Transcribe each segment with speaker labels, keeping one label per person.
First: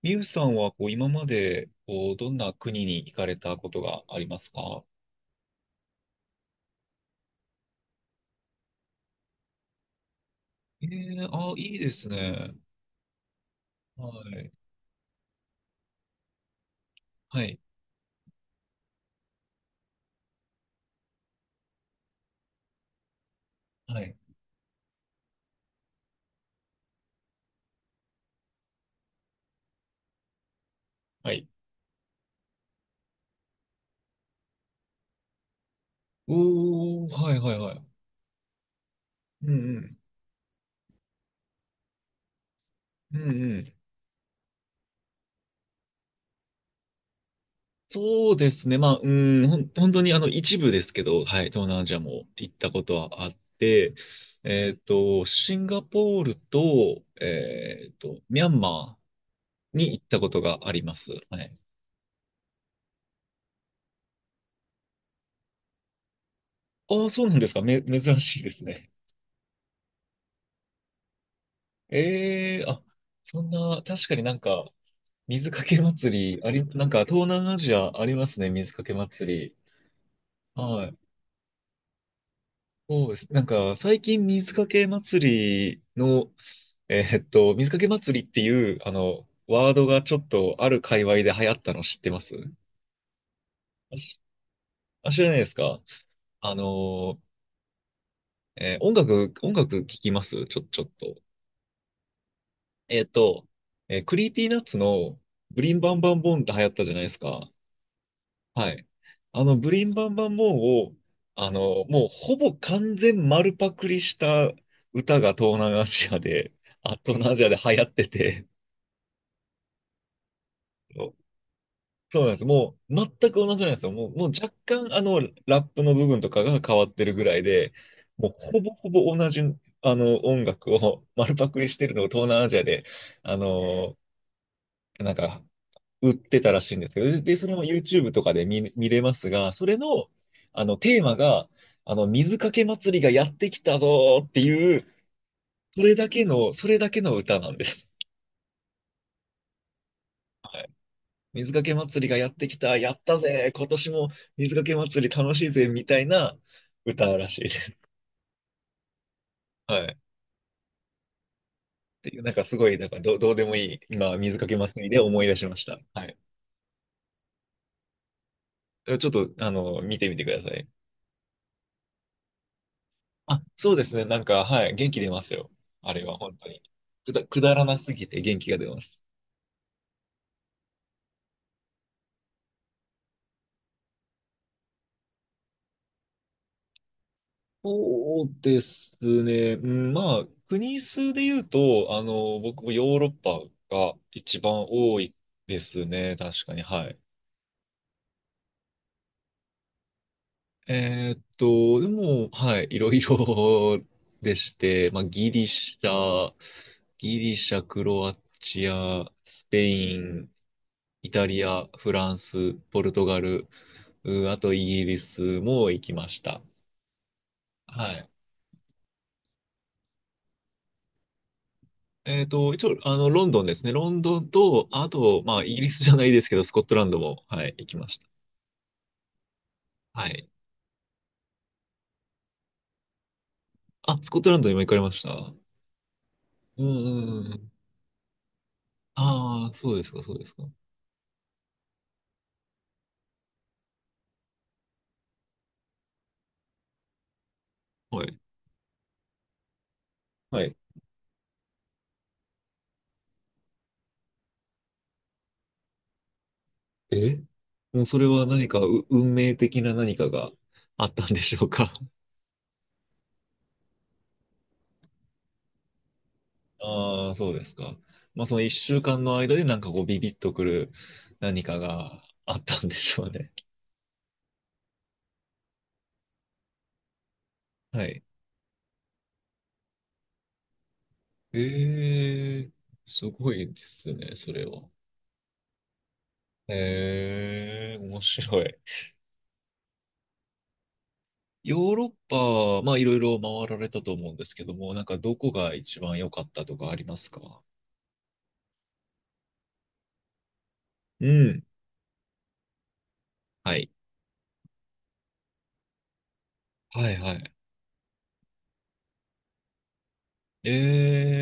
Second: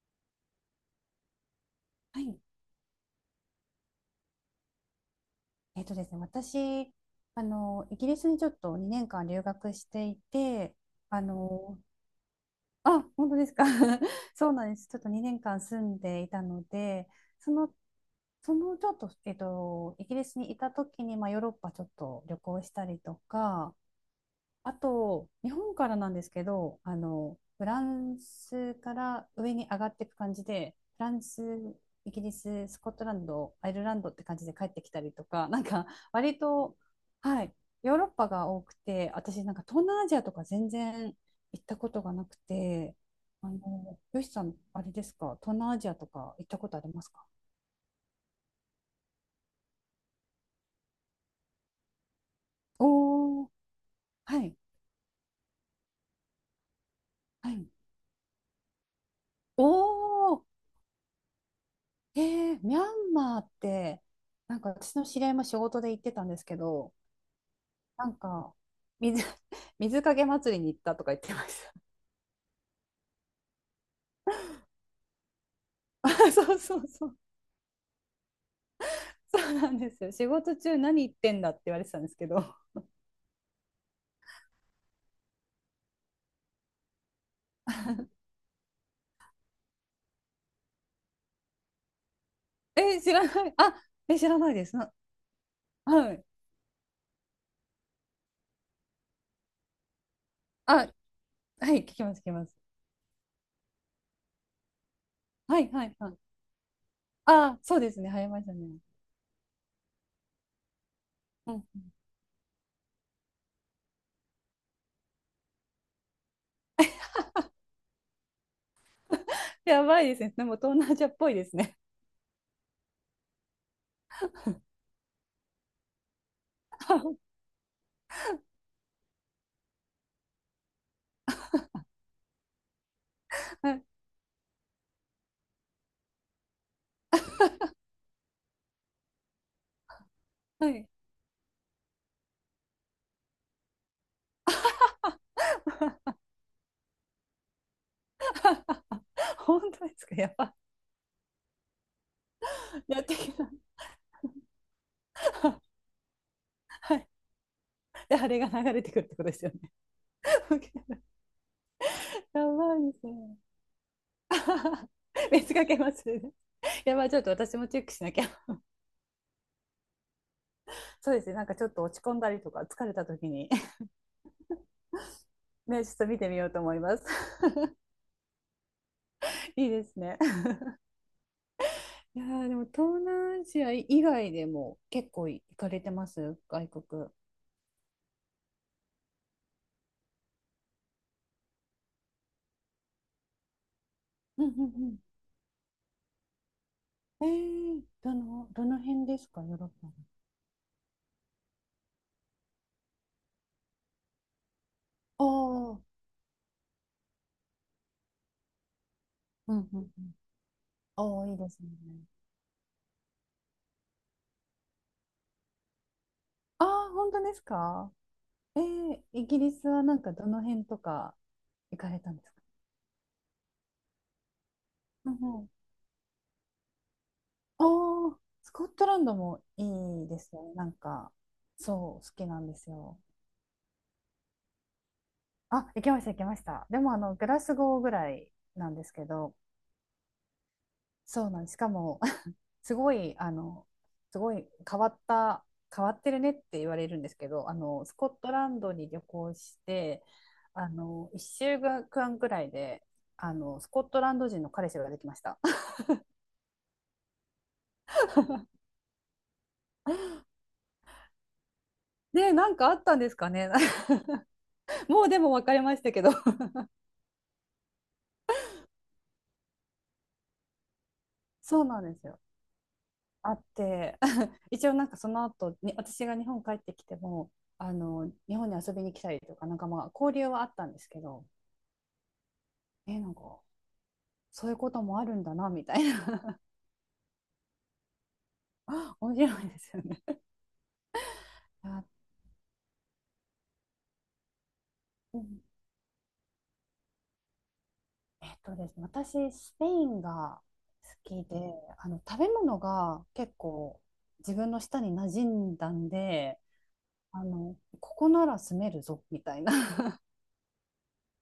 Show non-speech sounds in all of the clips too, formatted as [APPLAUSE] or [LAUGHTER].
Speaker 1: みゆさんはこう今までこう
Speaker 2: は
Speaker 1: ど
Speaker 2: い。
Speaker 1: んな国に行かれたことがありますか？
Speaker 2: えっとですね、私、イギリスにちょっと2年間留学していて、
Speaker 1: え
Speaker 2: あ
Speaker 1: え、あ、いい
Speaker 2: の、
Speaker 1: ですね。
Speaker 2: あ、本当ですか？[LAUGHS]
Speaker 1: はい。
Speaker 2: そうなんです。ちょっと2年間住んでいたので、
Speaker 1: は
Speaker 2: そ
Speaker 1: い。
Speaker 2: の、ちょっと、イギリスにいた時に、まあ、ヨーロッパちょっと旅行したりとか、
Speaker 1: はい。
Speaker 2: あと、日本からなんですけど、フランスから上に上がっていく感じで、フラン
Speaker 1: は
Speaker 2: ス、
Speaker 1: い。
Speaker 2: イギリス、スコットランド、アイルランドって感じで帰ってきたりとか、[LAUGHS] なんか割と、
Speaker 1: おー、はい
Speaker 2: は
Speaker 1: は
Speaker 2: い、
Speaker 1: いはい。
Speaker 2: ヨーロッパが多くて、私
Speaker 1: う
Speaker 2: なんか
Speaker 1: んう
Speaker 2: 東
Speaker 1: ん。
Speaker 2: 南アジアとか全然行ったことがなくて、
Speaker 1: うんうん。
Speaker 2: よしさん、あれですか、東南アジアとか行ったことありますか？
Speaker 1: そうですね。まあ、うん、本当に一部ですけど、はい、東南アジアも行ったことはあっ
Speaker 2: おー、
Speaker 1: て、
Speaker 2: はい、
Speaker 1: シンガポールと、
Speaker 2: はい。
Speaker 1: ミャンマーに行ったこ
Speaker 2: お
Speaker 1: と
Speaker 2: ー、
Speaker 1: があります。はい。
Speaker 2: ミャンマーって、なんか私の知り合いも仕事で行ってたんですけど、
Speaker 1: ああ、そうなんですか。
Speaker 2: なん
Speaker 1: 珍しいで
Speaker 2: か、
Speaker 1: すね。
Speaker 2: 水、[LAUGHS] 水かけ祭りに行ったとか言ってました。
Speaker 1: ええ、あ、そんな、確かになんか、水かけ
Speaker 2: [LAUGHS] あ、
Speaker 1: 祭り、
Speaker 2: そうそ
Speaker 1: な
Speaker 2: う
Speaker 1: んか
Speaker 2: そう。
Speaker 1: 東南アジアありますね、水かけ
Speaker 2: そ
Speaker 1: 祭
Speaker 2: う
Speaker 1: り。
Speaker 2: なんですよ。仕事中
Speaker 1: はい。
Speaker 2: 何言ってんだって言われてたんですけど。
Speaker 1: そうです。なんか、最近水かけ祭り
Speaker 2: [LAUGHS]
Speaker 1: っていう、ワードがちょっとある界隈で流行ったの知ってます？
Speaker 2: え、知らない。あ、
Speaker 1: あ、
Speaker 2: え、知らないです。
Speaker 1: あ、知らないですか？
Speaker 2: はい。
Speaker 1: あの音楽聞きますちょ、
Speaker 2: あ、
Speaker 1: ちょっと。
Speaker 2: はい、聞きます、聞きます。
Speaker 1: えーっと、クリーピーナッツの
Speaker 2: は
Speaker 1: ブ
Speaker 2: い、
Speaker 1: リン
Speaker 2: は
Speaker 1: バ
Speaker 2: い、
Speaker 1: ン
Speaker 2: は
Speaker 1: バ
Speaker 2: い。
Speaker 1: ンボンって流行ったじゃないですか。
Speaker 2: あ、そうですね。入りましたね。
Speaker 1: はい。ブリンバンバンボンを、
Speaker 2: うん。
Speaker 1: もうほぼ完全丸パクリした歌が東南アジアで、[LAUGHS] あ、東南アジアで流行ってて、
Speaker 2: やばいですね。でも東南アジ
Speaker 1: そ
Speaker 2: ア
Speaker 1: う、
Speaker 2: っぽいですね。
Speaker 1: そうなんです。もう全く同じなんですよ。もう若干ラップの部分とかが変わっ
Speaker 2: [LAUGHS]
Speaker 1: てるぐらいで、もうほぼほぼ同じ、音楽を丸パクリしてるのを東南アジアで、あ
Speaker 2: はい。
Speaker 1: の、なんか売ってたらしいんですよ。で、それも YouTube とかで見れますが、それの、
Speaker 2: はい。
Speaker 1: テーマが、水かけ祭りがやってきたぞーっていう、それだけの歌なんです。
Speaker 2: [LAUGHS] 本当ですか？やば。
Speaker 1: はい。水かけ祭りがやってきた、や
Speaker 2: や
Speaker 1: っ
Speaker 2: って
Speaker 1: た
Speaker 2: きた。
Speaker 1: ぜー、今年も水かけ祭り楽しい
Speaker 2: [LAUGHS]
Speaker 1: ぜ、みたいな
Speaker 2: は
Speaker 1: 歌
Speaker 2: い。
Speaker 1: らしいです。
Speaker 2: で、あれが流れてくるってことですよね。
Speaker 1: はい。っ
Speaker 2: [LAUGHS]
Speaker 1: ていう、なんか
Speaker 2: や
Speaker 1: すご
Speaker 2: ば
Speaker 1: い、なん
Speaker 2: いで
Speaker 1: か
Speaker 2: す
Speaker 1: どう
Speaker 2: ね。
Speaker 1: でもいい、今、水かけ祭
Speaker 2: [LAUGHS]
Speaker 1: りで思い出し
Speaker 2: 別
Speaker 1: まし
Speaker 2: かけ
Speaker 1: た。
Speaker 2: ま
Speaker 1: は
Speaker 2: す
Speaker 1: い。
Speaker 2: ね。やばい、ちょっと私もチェックしなきゃ。
Speaker 1: ちょっと、見てみてください。
Speaker 2: そうですね、なんかちょっと落ち込んだりとか、疲れた時
Speaker 1: あ、
Speaker 2: に。
Speaker 1: そうですね。なんか、はい、元気出ますよ。
Speaker 2: [LAUGHS] ね、ち
Speaker 1: あ
Speaker 2: ょっ
Speaker 1: れ
Speaker 2: と
Speaker 1: は
Speaker 2: 見て
Speaker 1: 本
Speaker 2: みよ
Speaker 1: 当
Speaker 2: う
Speaker 1: に。
Speaker 2: と思います。
Speaker 1: くだらなすぎて元気が出ます。
Speaker 2: [LAUGHS] いいですね。いやーでも東南アジア以外でも結構行かれてます外国？
Speaker 1: そうですね。うん、まあ、国数で言うと、僕もヨーロッパが一
Speaker 2: うんう
Speaker 1: 番
Speaker 2: ん
Speaker 1: 多いですね。確かに。はい。
Speaker 2: うん。どの辺ですかヨーロッパ
Speaker 1: でも、はい、いろいろでして、まあ、ギリ
Speaker 2: の？あ
Speaker 1: シ
Speaker 2: あ、
Speaker 1: ャ、ギリシャ、クロアチア、ス
Speaker 2: う
Speaker 1: ペ
Speaker 2: んうん
Speaker 1: イ
Speaker 2: うん。
Speaker 1: ン、イ
Speaker 2: ああ、
Speaker 1: タ
Speaker 2: いい
Speaker 1: リ
Speaker 2: です
Speaker 1: ア、
Speaker 2: ね。
Speaker 1: フランス、ポルトガル、あとイギリスも行きました。
Speaker 2: ああ、本当ですか？
Speaker 1: はい。
Speaker 2: イギリスはなんかどの辺とか行かれたんですか？
Speaker 1: 一応、ロンドンですね。ロンドンと、あ
Speaker 2: うん
Speaker 1: と、ま
Speaker 2: う
Speaker 1: あ、
Speaker 2: ん。
Speaker 1: イギリスじゃないですけど、スコットランドも、はい、
Speaker 2: あ
Speaker 1: 行きました。
Speaker 2: あ、スコットランドもい
Speaker 1: は
Speaker 2: いで
Speaker 1: い。
Speaker 2: すね。なんか、そう、好きなんですよ。
Speaker 1: あ、スコットランドにも行かれました。う
Speaker 2: あ、行きました、行きまし
Speaker 1: んう
Speaker 2: た。でも、グ
Speaker 1: んう
Speaker 2: ラ
Speaker 1: ん。
Speaker 2: スゴーぐらいなんですけど、
Speaker 1: ああ、そうですか、そうですか。
Speaker 2: そうなんです。しかも、[LAUGHS] すごい、あの、すごい変わってるねって言われるんですけど、ス
Speaker 1: は
Speaker 2: コッ
Speaker 1: い。
Speaker 2: トランドに旅行して、
Speaker 1: はい。
Speaker 2: 1週間くらいで、スコットランド人の彼氏ができました。
Speaker 1: え、もうそれは何か運命的な何かがあったんでしょうか。
Speaker 2: でなんかあったんですかね。[LAUGHS] もうでも別れましたけど。[LAUGHS]
Speaker 1: ああ、そうですか。まあ、その一週間の間でなんかこうビビッとくる何か
Speaker 2: そうなんで
Speaker 1: が
Speaker 2: すよ。
Speaker 1: あったんでしょうね。
Speaker 2: あって、[LAUGHS] 一応なんかその後に私が日本帰ってきても、
Speaker 1: [LAUGHS] はい。
Speaker 2: 日本に遊びに来たりとか、なんかまあ交流はあったんですけど、
Speaker 1: ええ、す
Speaker 2: なん
Speaker 1: ご
Speaker 2: か
Speaker 1: いですね、それ
Speaker 2: そういう
Speaker 1: は。
Speaker 2: こともあるんだな、みたいな。
Speaker 1: ええ、面白い。
Speaker 2: [LAUGHS] 面白いですよね。
Speaker 1: ヨ
Speaker 2: [LAUGHS]
Speaker 1: ー
Speaker 2: あ、
Speaker 1: ロッパ、まあいろいろ回られたと思うんですけども、なんかど
Speaker 2: う
Speaker 1: こ
Speaker 2: ん。
Speaker 1: が一番良かったとかありますか？
Speaker 2: えっとですね、私、スペインが好
Speaker 1: う
Speaker 2: きで、
Speaker 1: ん。
Speaker 2: 食べ物が結
Speaker 1: はい。
Speaker 2: 構自分の舌に馴染んだんで、
Speaker 1: はいはい。
Speaker 2: ここなら住めるぞ、みたいな。
Speaker 1: え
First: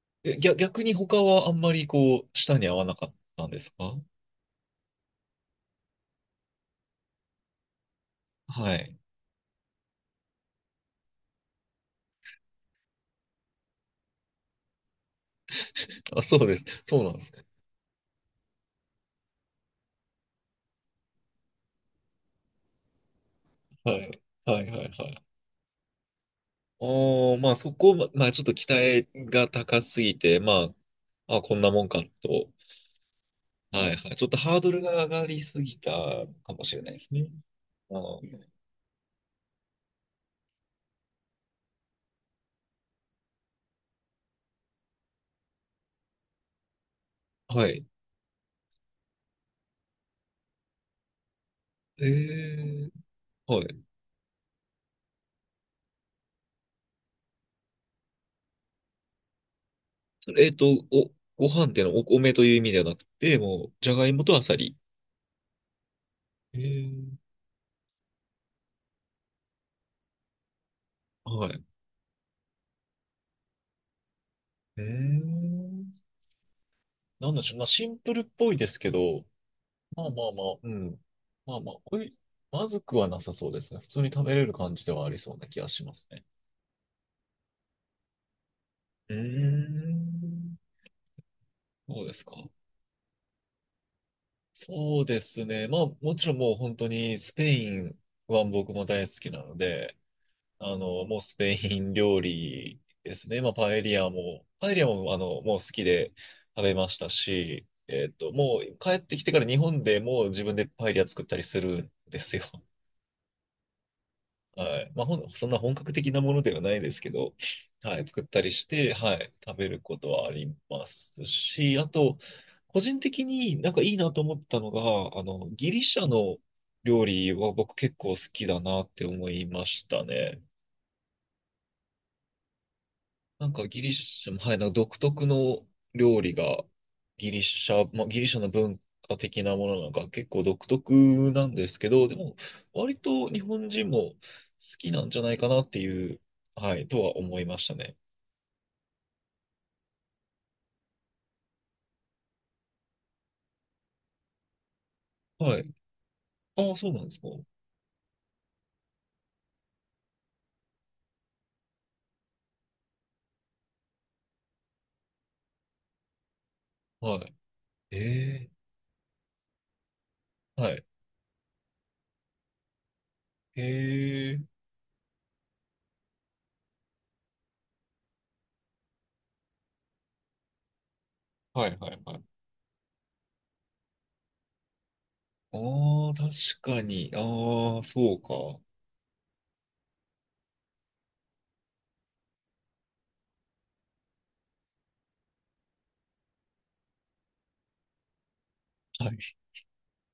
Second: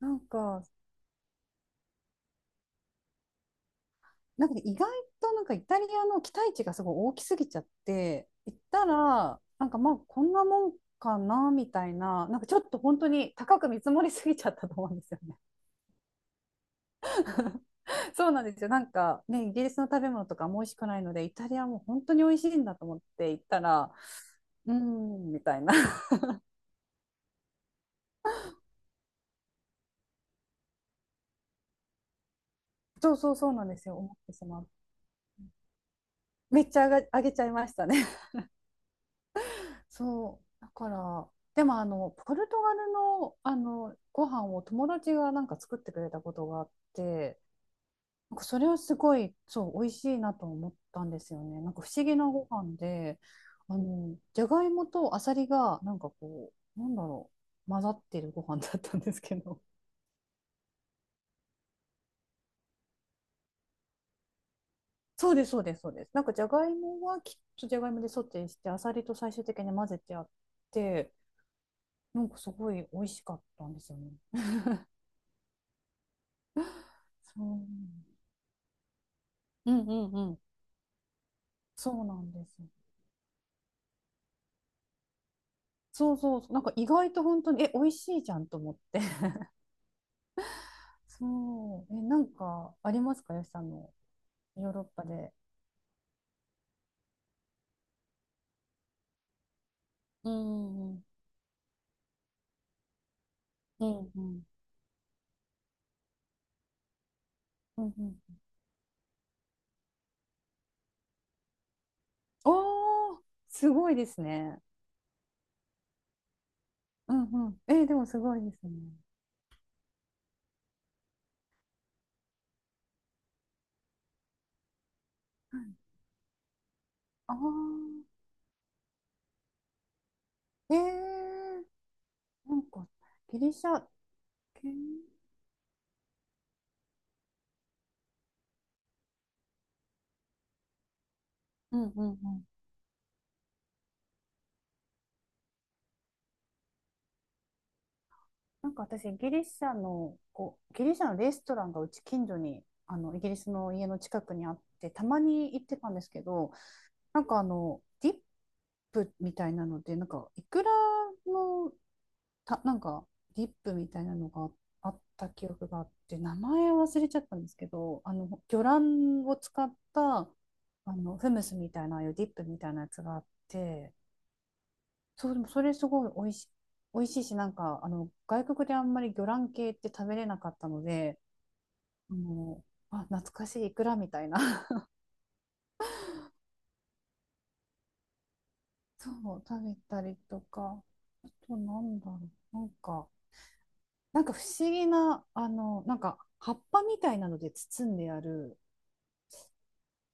Speaker 2: なん
Speaker 1: え、え逆
Speaker 2: か、
Speaker 1: 逆に他はあんまりこう、舌に合わなかったんですか？
Speaker 2: なんかね意外となんかイタリアの期待値がすごい大きすぎちゃって、行っ
Speaker 1: は
Speaker 2: た
Speaker 1: い。
Speaker 2: ら、なんかまあこんなもんかなみたいな、なんかちょっと本当に高く見積もりすぎちゃったと思うんですよね。
Speaker 1: あ、そうです。そうなんです。
Speaker 2: [LAUGHS] そうなんですよ。なんかね、イギリスの食べ物とかも美味しくないので、イタリアも本当に美味しいんだと思って行ったら、
Speaker 1: はい。はい
Speaker 2: うー
Speaker 1: はいはい。
Speaker 2: ん、みたいな。[LAUGHS]
Speaker 1: おー、まあそこ、まあちょっと期待が高すぎて、まあ、あ、こんなもんかと。
Speaker 2: そうそうそうなんで
Speaker 1: は
Speaker 2: すよ。
Speaker 1: いは
Speaker 2: 思
Speaker 1: い。
Speaker 2: っ
Speaker 1: ちょっ
Speaker 2: て
Speaker 1: と
Speaker 2: し
Speaker 1: ハ
Speaker 2: ま
Speaker 1: ー
Speaker 2: う。
Speaker 1: ドルが上がりすぎたか
Speaker 2: め
Speaker 1: も
Speaker 2: っ
Speaker 1: し
Speaker 2: ち
Speaker 1: れ
Speaker 2: ゃ
Speaker 1: ないです
Speaker 2: 上
Speaker 1: ね。
Speaker 2: げちゃいました
Speaker 1: あ
Speaker 2: ね。
Speaker 1: ー、
Speaker 2: そうだからでもポルトガルのご飯を友達がなんか作ってくれたことがあって、
Speaker 1: はい。
Speaker 2: なんかそれはすごいそう美味しいなと思ったんですよね。なんか不思
Speaker 1: え
Speaker 2: 議なご飯
Speaker 1: ー、
Speaker 2: で、
Speaker 1: はい。
Speaker 2: じゃがいもとあさりがなんかこうなんだろう混ざってるご飯だったんですけど。
Speaker 1: それ、ご飯っていうのはお米という意味ではなくて、もう、じゃがいもとあさり。
Speaker 2: [LAUGHS] そうですそうですそうです。なんかじゃ
Speaker 1: え
Speaker 2: がいも
Speaker 1: ー、
Speaker 2: はきっとじゃがいもでソテーしてあさりと最終的に混ぜてあって、
Speaker 1: はい。
Speaker 2: なんかすごい美味しかったんですよね。
Speaker 1: えー、なんで
Speaker 2: そ
Speaker 1: しょう。
Speaker 2: う。
Speaker 1: まあシンプルっぽいですけど、
Speaker 2: うんう
Speaker 1: まあ
Speaker 2: んう
Speaker 1: まあ
Speaker 2: ん。
Speaker 1: まあ、うん。まあまあ、
Speaker 2: そうなんです。
Speaker 1: まずくはなさそうですね。普通に食べれる感じではありそうな気がします
Speaker 2: そう
Speaker 1: ね。
Speaker 2: そうそう、なんか意外と本当に、美味しいじゃんと思って。
Speaker 1: うーん。
Speaker 2: [LAUGHS] そう、
Speaker 1: そうで
Speaker 2: な
Speaker 1: す
Speaker 2: ん
Speaker 1: か。
Speaker 2: かありますか、よしさんのヨーロッ
Speaker 1: そう
Speaker 2: パ
Speaker 1: で
Speaker 2: で？
Speaker 1: すね。まあ、もちろんもう本当にスペインは僕も大好きなので、
Speaker 2: うんうん。
Speaker 1: もうスペイン料理ですね。まあ、パエ
Speaker 2: う
Speaker 1: リア
Speaker 2: んうん。
Speaker 1: も、パエリアも、もう好きで食べましたし、
Speaker 2: うんうん。
Speaker 1: もう帰ってきてから日本でもう自分でパエリア作ったりするんですよ。
Speaker 2: おー、すごいですね。
Speaker 1: はい。まあ、そんな本格的なものではないですけ
Speaker 2: う
Speaker 1: ど、
Speaker 2: んうん。で
Speaker 1: は
Speaker 2: も
Speaker 1: い、
Speaker 2: す
Speaker 1: 作っ
Speaker 2: ご
Speaker 1: た
Speaker 2: いで
Speaker 1: り
Speaker 2: す
Speaker 1: し
Speaker 2: ね。
Speaker 1: て、はい、食べることはありますし、あと、個人的になんかいいなと思ったのが、ギリシャの料理
Speaker 2: あ
Speaker 1: は僕結
Speaker 2: あ、
Speaker 1: 構好きだなって思いましたね。
Speaker 2: えー、なんかギ
Speaker 1: なん
Speaker 2: リシ
Speaker 1: か
Speaker 2: ャ
Speaker 1: ギリシャも、はい、なん
Speaker 2: 系、
Speaker 1: か独特の料理がギリシャ、まあ、ギリシャの文化的なものなのか結構独特なんで
Speaker 2: う
Speaker 1: すけ
Speaker 2: んう
Speaker 1: ど、
Speaker 2: んう
Speaker 1: でも
Speaker 2: ん。
Speaker 1: 割と日本人も好きなんじゃないかなっていう、はい、とは思いましたね。
Speaker 2: なんか私、ギリシャのレストランがうち近所に、イギリスの家の近くにあって、たまに
Speaker 1: は
Speaker 2: 行
Speaker 1: い。
Speaker 2: ってたんですけど、
Speaker 1: ああ、そうなんです
Speaker 2: なん
Speaker 1: か。
Speaker 2: かディップみたいなので、なんか、いくらの、なんか、ディップみたいなのがあった記憶があって、名前忘れちゃ
Speaker 1: は
Speaker 2: ったんですけ
Speaker 1: い。
Speaker 2: ど、
Speaker 1: え
Speaker 2: 魚卵を使った、
Speaker 1: え、はい。
Speaker 2: フムスみたいな、ああいうディップみたいなやつがあって、
Speaker 1: ええ、
Speaker 2: そう、でもそれすごい美味しいし、なんか、外国であんまり魚卵系って食べれなかったので、
Speaker 1: はいはい
Speaker 2: あ
Speaker 1: はい。
Speaker 2: の、あ、懐かしいイクラみたいな。[LAUGHS]
Speaker 1: ああ、確かに。ああ、そうか。
Speaker 2: そう、食べたりとか、あとなんだろう、なんか不思議な、なんか葉っぱみたいなので包んである、
Speaker 1: はい。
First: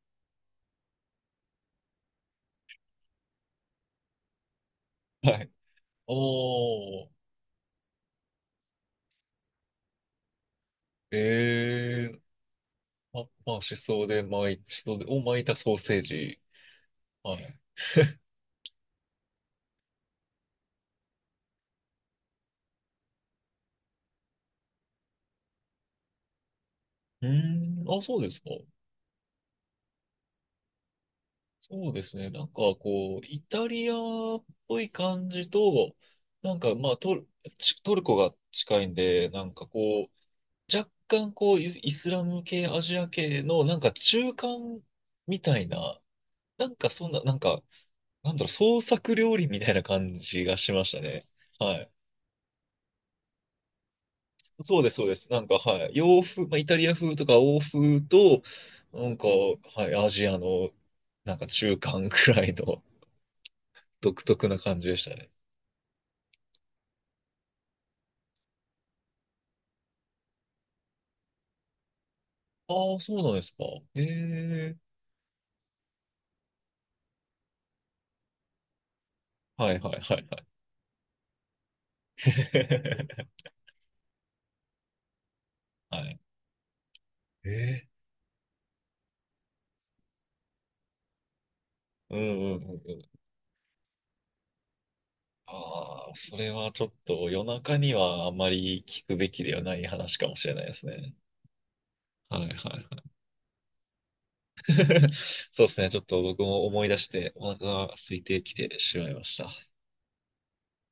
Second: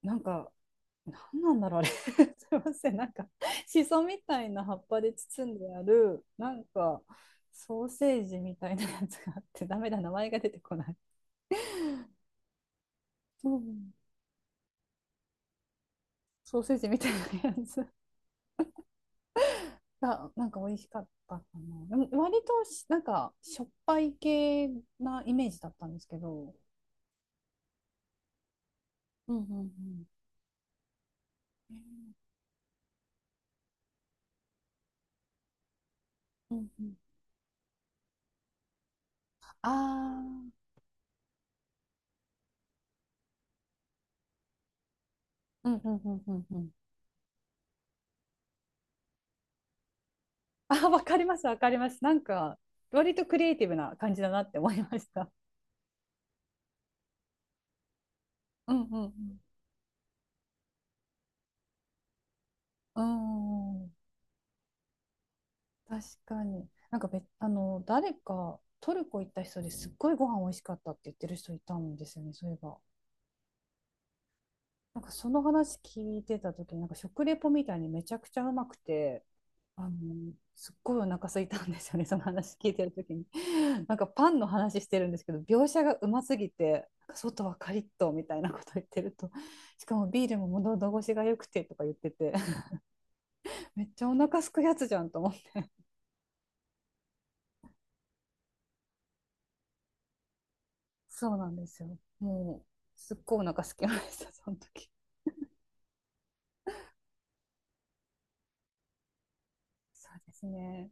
Speaker 2: なんか、なんなんだろう、あれ。[LAUGHS] すいません、なんか、シソみたいな葉っぱで
Speaker 1: はい。
Speaker 2: 包んである、なんか、
Speaker 1: おー。
Speaker 2: ソーセージみたいなやつがあって、ダメだ、名前が出てこない。
Speaker 1: ええ、あ、
Speaker 2: う
Speaker 1: まあ、
Speaker 2: ん、
Speaker 1: しそを巻いたソーセージ。
Speaker 2: ソーセージみたいな
Speaker 1: はい。
Speaker 2: やつが、なんか美味しかったかな。でも割となんか、しょっぱい系なイメージだったんですけど。
Speaker 1: うーん、あ、そうですか。
Speaker 2: うんうんうん。
Speaker 1: そうですね。なんか、こう、イタリアっぽい感じと、な
Speaker 2: う
Speaker 1: ん
Speaker 2: ん
Speaker 1: か、
Speaker 2: う
Speaker 1: ま
Speaker 2: ん。
Speaker 1: あ、トルコが近いんで、なんか
Speaker 2: あ
Speaker 1: こ
Speaker 2: あ、
Speaker 1: う、若干、こう、イスラム系、アジア系の、なんか中間みたい
Speaker 2: うんう
Speaker 1: な、
Speaker 2: んうんうんう
Speaker 1: な
Speaker 2: ん。
Speaker 1: んかそんな、なんか、なんだろう、創作料理みたいな感じがしま
Speaker 2: あ、
Speaker 1: し
Speaker 2: わ
Speaker 1: た
Speaker 2: かり
Speaker 1: ね。
Speaker 2: ます、わか
Speaker 1: は
Speaker 2: り
Speaker 1: い。
Speaker 2: ます。なんか、割とクリエイティブな感じだなって思
Speaker 1: そう
Speaker 2: い
Speaker 1: で
Speaker 2: ま
Speaker 1: す、そう
Speaker 2: し
Speaker 1: です。
Speaker 2: た。
Speaker 1: なんか、はい。洋風、まあ、イタリア風とか欧風と、
Speaker 2: うんう
Speaker 1: なんか、
Speaker 2: ん
Speaker 1: はい、アジアの、なんか中間くらいの
Speaker 2: うん。うーん、
Speaker 1: [LAUGHS] 独特な感じでしたね。
Speaker 2: 確かに。なんかべ、あの、誰か、トルコ行った人ですっごいご飯美味しかったって言ってる人いたんですよね、そういえば。
Speaker 1: ああ、そうなんですか。ええ、
Speaker 2: なんかその話聞いてた時になんか食レポみたいにめちゃくちゃうまくて、
Speaker 1: はい
Speaker 2: あ
Speaker 1: は
Speaker 2: の
Speaker 1: いはいはい。
Speaker 2: すっごいお腹空いたんですよね、その話聞いてる時に。 [LAUGHS] なんかパンの話してるんですけど、描写
Speaker 1: [LAUGHS]
Speaker 2: が
Speaker 1: は
Speaker 2: う
Speaker 1: い。
Speaker 2: ますぎて、なんか外はカリッ
Speaker 1: ええ、
Speaker 2: とみたいなこと言ってると、 [LAUGHS] しかもビールも喉越しが良くてとか言って
Speaker 1: うんう
Speaker 2: て、
Speaker 1: んう
Speaker 2: [LAUGHS]
Speaker 1: んうん。
Speaker 2: めっちゃお腹すくやつじゃんと思って。
Speaker 1: ああ、それはちょっと夜中にはあまり聞くべきではない話かもしれないですね。
Speaker 2: そうなんですよ、
Speaker 1: はいは
Speaker 2: もう
Speaker 1: い。
Speaker 2: すっごいお腹すきましたその時。
Speaker 1: [LAUGHS] そうですね。ちょっと僕も思い出してお腹が空いてきてしまいました。
Speaker 2: そうですね。